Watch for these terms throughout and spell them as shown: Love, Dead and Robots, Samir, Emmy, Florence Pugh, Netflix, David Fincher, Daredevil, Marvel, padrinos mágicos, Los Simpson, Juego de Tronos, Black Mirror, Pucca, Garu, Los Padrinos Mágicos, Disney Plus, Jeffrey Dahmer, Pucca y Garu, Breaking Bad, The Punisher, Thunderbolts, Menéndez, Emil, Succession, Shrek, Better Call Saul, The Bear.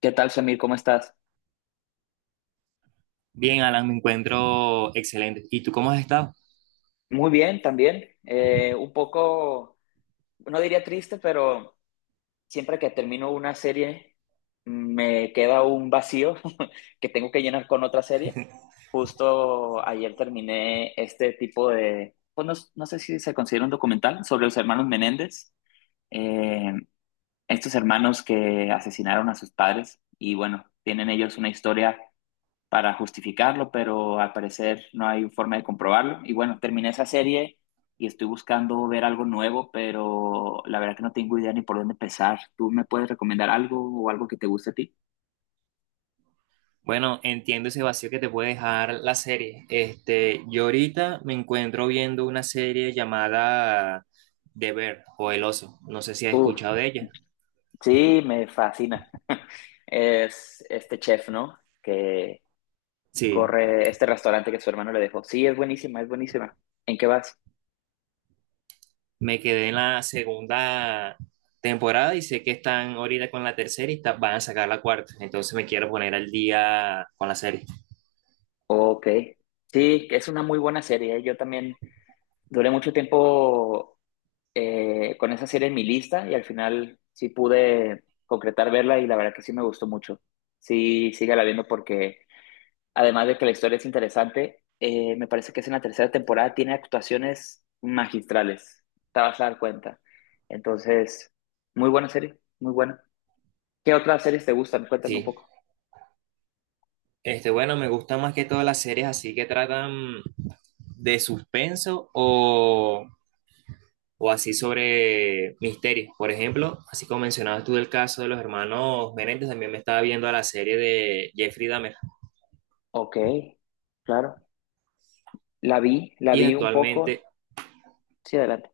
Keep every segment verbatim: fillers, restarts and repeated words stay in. ¿Qué tal, Samir? ¿Cómo estás? Bien, Alan, me encuentro excelente. ¿Y tú cómo has estado? Muy bien, también. Eh, un poco, no diría triste, pero siempre que termino una serie me queda un vacío que tengo que llenar con otra serie. Justo ayer terminé este tipo de, pues no, no sé si se considera un documental sobre los hermanos Menéndez, eh, estos hermanos que asesinaron a sus padres y bueno, tienen ellos una historia para justificarlo, pero al parecer no hay forma de comprobarlo. Y bueno, terminé esa serie y estoy buscando ver algo nuevo, pero la verdad que no tengo idea ni por dónde empezar. ¿Tú me puedes recomendar algo o algo que te guste a ti? Bueno, entiendo ese vacío que te puede dejar la serie. Este, yo ahorita me encuentro viendo una serie llamada The Bear o El Oso. No sé si has Uf, escuchado de ella. sí, me fascina. Es este chef, ¿no? Que Sí, corre este restaurante que su hermano le dejó. Sí, es buenísima, es buenísima. ¿En qué vas? me quedé en la segunda temporada y sé que están ahorita con la tercera y ta- van a sacar la cuarta. Entonces me quiero poner al día con la serie. Ok. Sí, es una muy buena serie. Yo también duré mucho tiempo eh, con esa serie en mi lista y al final sí pude concretar verla y la verdad que sí me gustó mucho. Sí, sígala viendo porque además de que la historia es interesante, eh, me parece que es en la tercera temporada, tiene actuaciones magistrales, te vas a dar cuenta. Entonces, muy buena serie, muy buena. ¿Qué otras series te gustan? Cuéntame un Sí. poco. Este, bueno, me gustan más que todas las series así que tratan de suspenso o o así sobre misterios. Por ejemplo, así como mencionabas tú del caso de los hermanos Menéndez, también me estaba viendo a la serie de Jeffrey Dahmer Ok, claro. La vi, la y vi un actualmente, poco. Sí, adelante.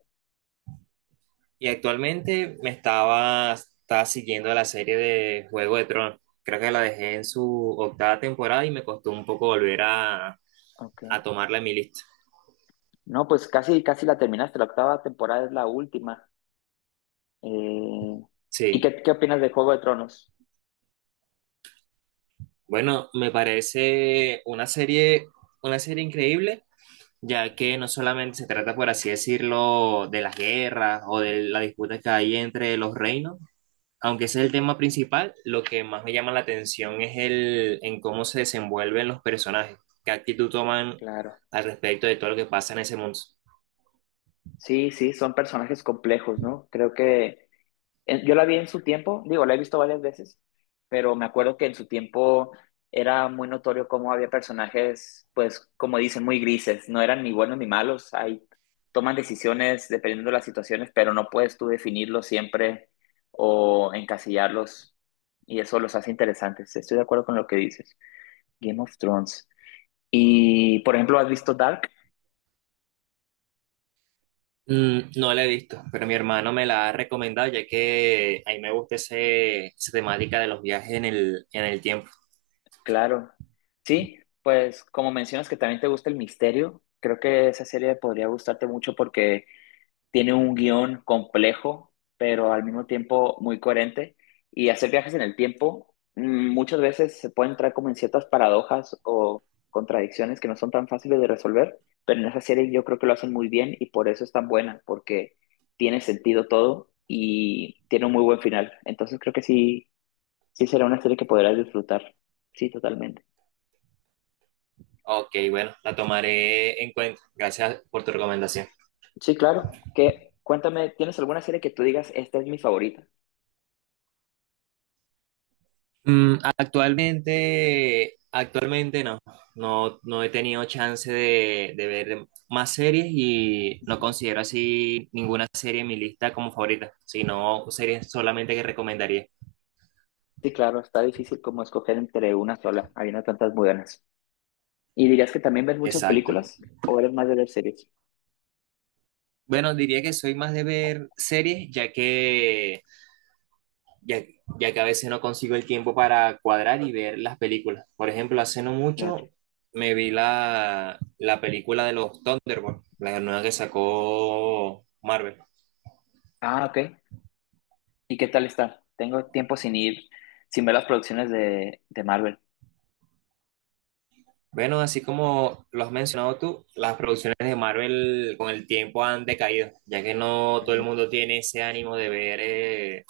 y actualmente me estaba, estaba siguiendo la serie de Juego de Tronos. Creo que la dejé en su octava temporada y me costó un poco volver a, Ok. a tomarla en mi lista. No, pues casi, casi la terminaste. La octava temporada es la última. Eh, ¿Y Sí, qué, qué opinas de Juego de Tronos? bueno, me parece una serie, una serie increíble, ya que no solamente se trata, por así decirlo, de las guerras o de la disputa que hay entre los reinos. Aunque ese es el tema principal, lo que más me llama la atención es el en cómo se desenvuelven los personajes, qué actitud toman Claro. al respecto de todo lo que pasa en ese mundo. Sí, sí, son personajes complejos, ¿no? Creo que en- yo la vi en su tiempo, digo, la he visto varias veces, pero me acuerdo que en su tiempo era muy notorio cómo había personajes, pues, como dicen, muy grises, no eran ni buenos ni malos, ahí toman decisiones dependiendo de las situaciones, pero no puedes tú definirlos siempre o encasillarlos, y eso los hace interesantes. Estoy de acuerdo con lo que dices. Game of Thrones. Y, por ejemplo, ¿has visto Dark? Mm, no la he visto, pero mi hermano me la ha recomendado, ya que a mí me gusta ese, esa temática de los viajes en el, en el tiempo. Claro. Sí, pues como mencionas que también te gusta el misterio, creo que esa serie podría gustarte mucho porque tiene un guión complejo, pero al mismo tiempo muy coherente. Y hacer viajes en el tiempo mm, muchas veces se puede entrar como en ciertas paradojas o contradicciones que no son tan fáciles de resolver, pero en esa serie yo creo que lo hacen muy bien y por eso es tan buena, porque tiene sentido todo y tiene un muy buen final. Entonces creo que sí. Sí, será una serie que podrás disfrutar. Sí, totalmente. Ok, bueno, la tomaré en cuenta. Gracias por tu recomendación. Sí, claro. Que, cuéntame, ¿tienes alguna serie que tú digas, esta es mi favorita? Mm, actualmente, actualmente no, no, no he tenido chance de, de ver más series y no considero así ninguna serie en mi lista como favorita, sino series solamente que recomendaría. Sí, claro, está difícil como escoger entre una sola. Habiendo tantas muy buenas. ¿Y dirías que también ves muchas Exacto. películas o eres más de ver series? Bueno, diría que soy más de ver series, ya que, ya, ya que a veces no consigo el tiempo para cuadrar y ver las películas. Por ejemplo, hace no Claro. mucho me vi la, la película de los Thunderbolts, la nueva que sacó Marvel. Ah, ok. ¿Y qué tal está? Tengo tiempo sin ir, sin ver las producciones de, de Marvel. Bueno, así como lo has mencionado tú, las producciones de Marvel con el tiempo han decaído, ya que no todo el Mm. mundo tiene ese ánimo de ver eh,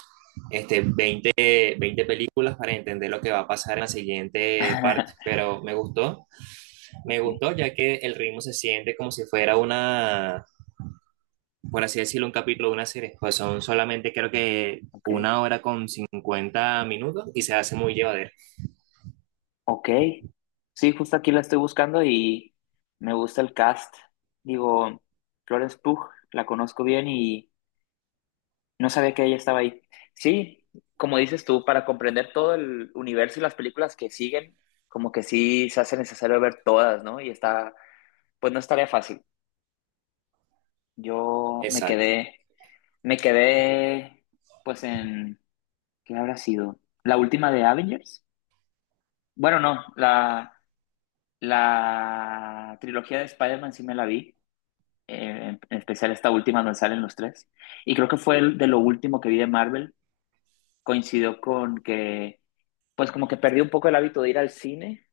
este, veinte veinte películas para entender lo que va a pasar en la siguiente parte. Pero me gustó, me Ok, gustó, ya que el ritmo se siente como si fuera una, por así decirlo, un capítulo de una serie. Pues son solamente creo que ok. una hora con cincuenta minutos y se hace muy llevadero. Ok, sí, justo aquí la estoy buscando y me gusta el cast. Digo, Florence Pugh, la conozco bien y no sabía que ella estaba ahí. Sí, como dices tú, para comprender todo el universo y las películas que siguen, como que sí se hace necesario ver todas, ¿no? Y está, pues no es tarea fácil. Yo me Exacto. quedé, me quedé, pues en, ¿qué habrá sido? ¿La última de Avengers? Bueno, no, la, la trilogía de Spider-Man sí me la vi. Eh, en especial esta última donde salen los tres. Y creo que fue el de lo último que vi de Marvel. Coincidió con que, pues como que perdí un poco el hábito de ir al cine,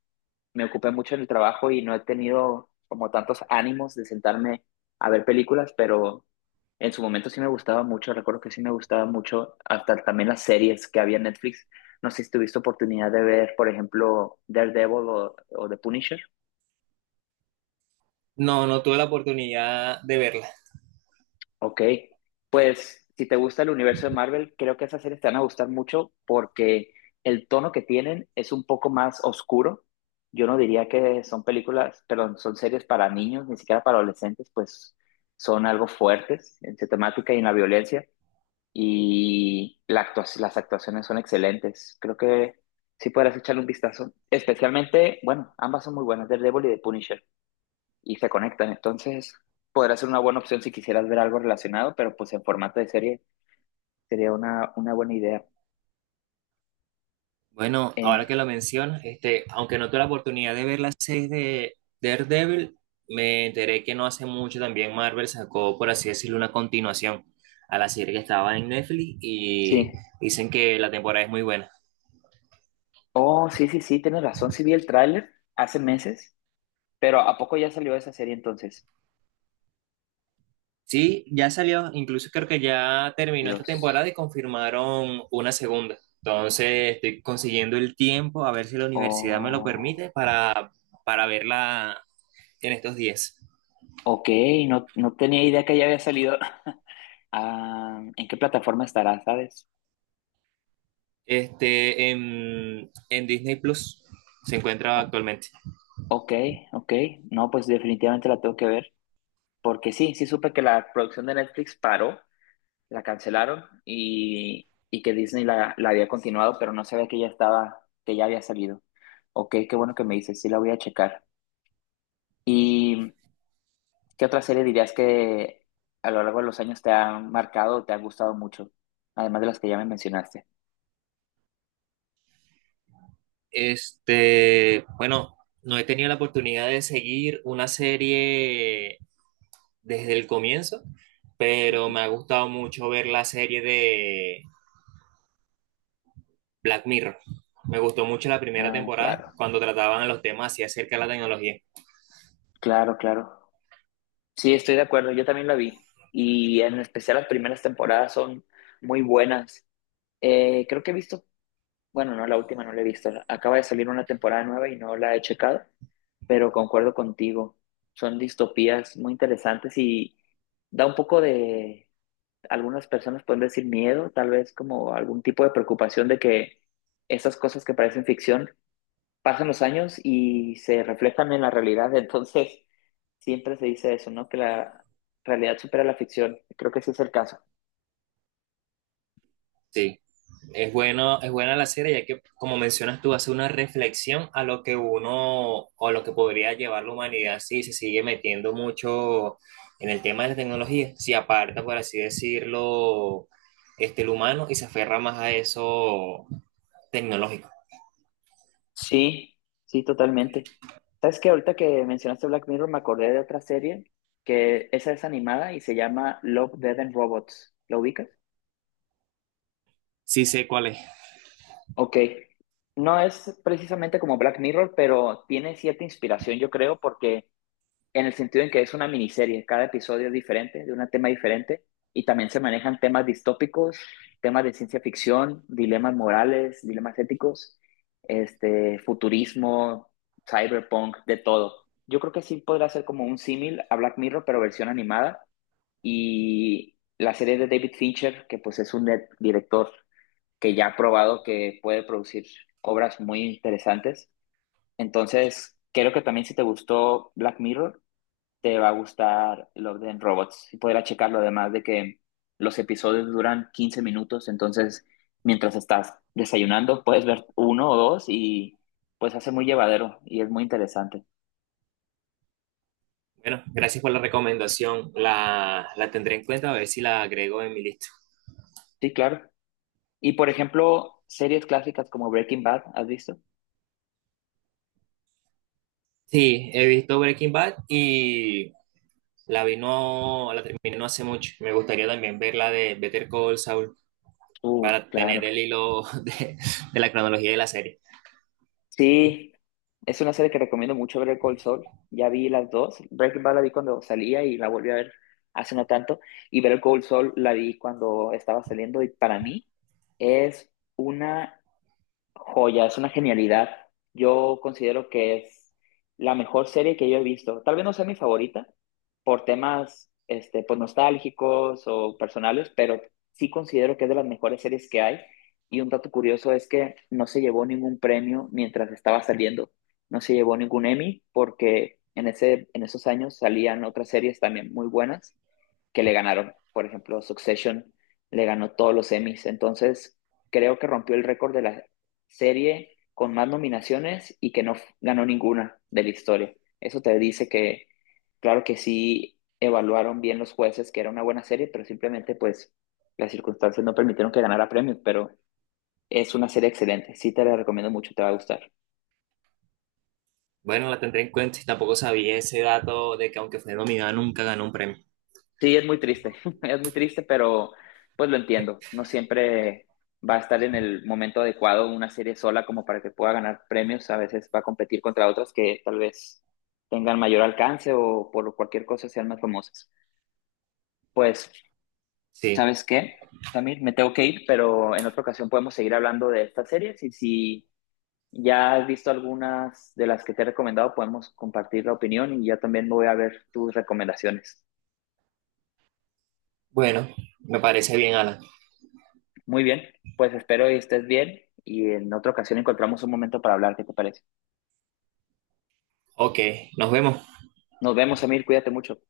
me ocupé mucho en el trabajo y no he tenido como tantos ánimos de sentarme a ver películas, pero en su momento sí me gustaba mucho, recuerdo que sí me gustaba mucho, hasta también las series que había en Netflix. No sé si tuviste oportunidad de ver, por ejemplo, Daredevil o, o The Punisher. No, no tuve la oportunidad de verla. Ok, pues si te gusta el universo de Marvel, creo que esas series te van a gustar mucho porque el tono que tienen es un poco más oscuro. Yo no diría que son películas, perdón, son series para niños, ni siquiera para adolescentes, pues son algo fuertes en su temática y en la violencia. Y la actua- las actuaciones son excelentes. Creo que sí podrás echarle un vistazo. Especialmente, bueno, ambas son muy buenas, Daredevil y The Punisher y se conectan. Entonces, podrá ser una buena opción si quisieras ver algo relacionado, pero pues en formato de serie sería una, una buena idea. Bueno, ahora Eh, que lo mencionas, este, aunque no tuve la oportunidad de ver las seis de Daredevil, me enteré que no hace mucho también Marvel sacó, por así decirlo, una continuación a la serie que estaba en Netflix y sí. dicen que la temporada es muy buena. Oh, sí, sí, sí, tienes razón. Sí vi el tráiler hace meses, pero ¿a poco ya salió esa serie entonces? Sí, ya salió, incluso creo que ya terminó esta Dios. temporada y confirmaron una segunda. Entonces estoy consiguiendo el tiempo a ver si la universidad me lo Oh, permite para, para verla en estos días. ok, no, no tenía idea que ya había salido. Ah, ¿en qué plataforma estará, sabes? Este, en, en Disney Plus se encuentra O- actualmente. ok, ok. No, pues definitivamente la tengo que ver, porque sí, sí supe que la producción de Netflix paró, la cancelaron y, y que Disney la, la había continuado, pero no sabía que ya estaba, que ya había salido. Ok, qué bueno que me dices, sí la voy a checar. ¿Y qué otra serie dirías que a lo largo de los años te ha marcado o te ha gustado mucho? Además de las que ya me mencionaste. Este, bueno, no he tenido la oportunidad de seguir una serie desde el comienzo, pero Ujú. me ha gustado mucho ver la serie de Black Mirror. Me gustó mucho la primera Ah, temporada claro, cuando trataban los temas así acerca de la tecnología. claro, claro. Sí, estoy de acuerdo, yo también la vi. Y en especial las primeras temporadas son muy buenas. Eh, creo que he visto. Bueno, no, la última no la he visto. Acaba de salir una temporada nueva y no la he checado, pero concuerdo contigo. Son distopías muy interesantes y da un poco de, algunas personas pueden decir miedo, tal vez como algún tipo de preocupación de que esas cosas que parecen ficción pasan los años y se reflejan en la realidad. Entonces, siempre se dice eso, ¿no? Que la realidad supera la ficción. Creo que ese es el caso. Sí, Es bueno, es buena la serie, ya que, como mencionas tú, hace una reflexión a lo que uno o lo que podría llevar la humanidad si se sigue metiendo mucho en el tema de la tecnología, si aparta, por así decirlo, este, el humano y se aferra más a eso tecnológico. Sí, sí, totalmente. ¿Sabes qué? Ahorita que mencionaste Black Mirror, me acordé de otra serie que esa es animada y se llama Love, Dead and Robots. ¿Lo ubicas? Sí sé cuál es. Ok. No es precisamente como Black Mirror, pero tiene cierta inspiración, yo creo, porque en el sentido en que es una miniserie, cada episodio es diferente, de un tema diferente, y también se manejan temas distópicos, temas de ciencia ficción, dilemas morales, dilemas éticos, este, futurismo, cyberpunk, de todo. Yo creo que sí podrá ser como un símil a Black Mirror, pero versión animada, y la serie de David Fincher, que pues es un net- director que ya ha probado que puede producir obras muy interesantes. Entonces, creo que también si te gustó Black Mirror, te va a gustar Love Dead and Robots. Y podrás checarlo además de que los episodios duran quince minutos, entonces mientras estás desayunando puedes ver uno o dos y pues hace muy llevadero y es muy interesante. Bueno, gracias por la recomendación. La, la tendré en cuenta a ver si la agrego en mi lista. Sí, claro. Y por ejemplo, series clásicas como Breaking Bad, ¿has visto? Sí, he visto Breaking Bad y La vi no, la terminé no hace mucho. Me gustaría también ver la de Better Call Saul Uh, para claro. tener el hilo de, de la cronología de la serie. Sí, es una serie que recomiendo mucho ver Cold Saul. Ya vi las dos. Breaking Bad la vi cuando salía y la volví a ver hace no tanto. Y Better Cold Saul la vi cuando estaba saliendo y para mí es una Joya, es una genialidad. Yo considero que es la mejor serie que yo he visto. Tal vez no sea mi favorita por temas este, pues, nostálgicos o personales, pero sí considero que es de las mejores series que hay. Y un dato curioso es que no se llevó ningún premio mientras estaba saliendo. No se llevó ningún Emmy porque en ese, en esos años salían otras series también muy buenas que le ganaron. Por ejemplo, Succession le ganó todos los Emmys. Entonces, creo que rompió el récord de la, serie con más nominaciones y que no f- ganó ninguna de la historia. Eso te dice que, claro que sí evaluaron bien los jueces que era una buena serie, pero simplemente pues las circunstancias no permitieron que ganara premios, pero es una serie excelente. Sí te la recomiendo mucho, te va a gustar. Bueno, la tendré en cuenta y tampoco sabía ese dato de que aunque fue nominada nunca ganó un premio. Sí, es muy triste, es muy triste, pero pues lo entiendo. No siempre va a estar en el momento adecuado una serie sola como para que pueda ganar premios. A veces va a competir contra otras que tal vez tengan mayor alcance o por cualquier cosa sean más famosas. Pues, Sí, ¿sabes qué? Samir, me tengo que ir, pero en otra ocasión podemos seguir hablando de estas series y si ya has visto algunas de las que te he recomendado, podemos compartir la opinión y ya también me voy a ver tus recomendaciones. bueno, me parece bien, Alan. Muy bien, pues espero y estés bien y en otra ocasión encontramos un momento para hablar, ¿qué te parece? Ok, nos vemos. Nos vemos, Emil, cuídate mucho.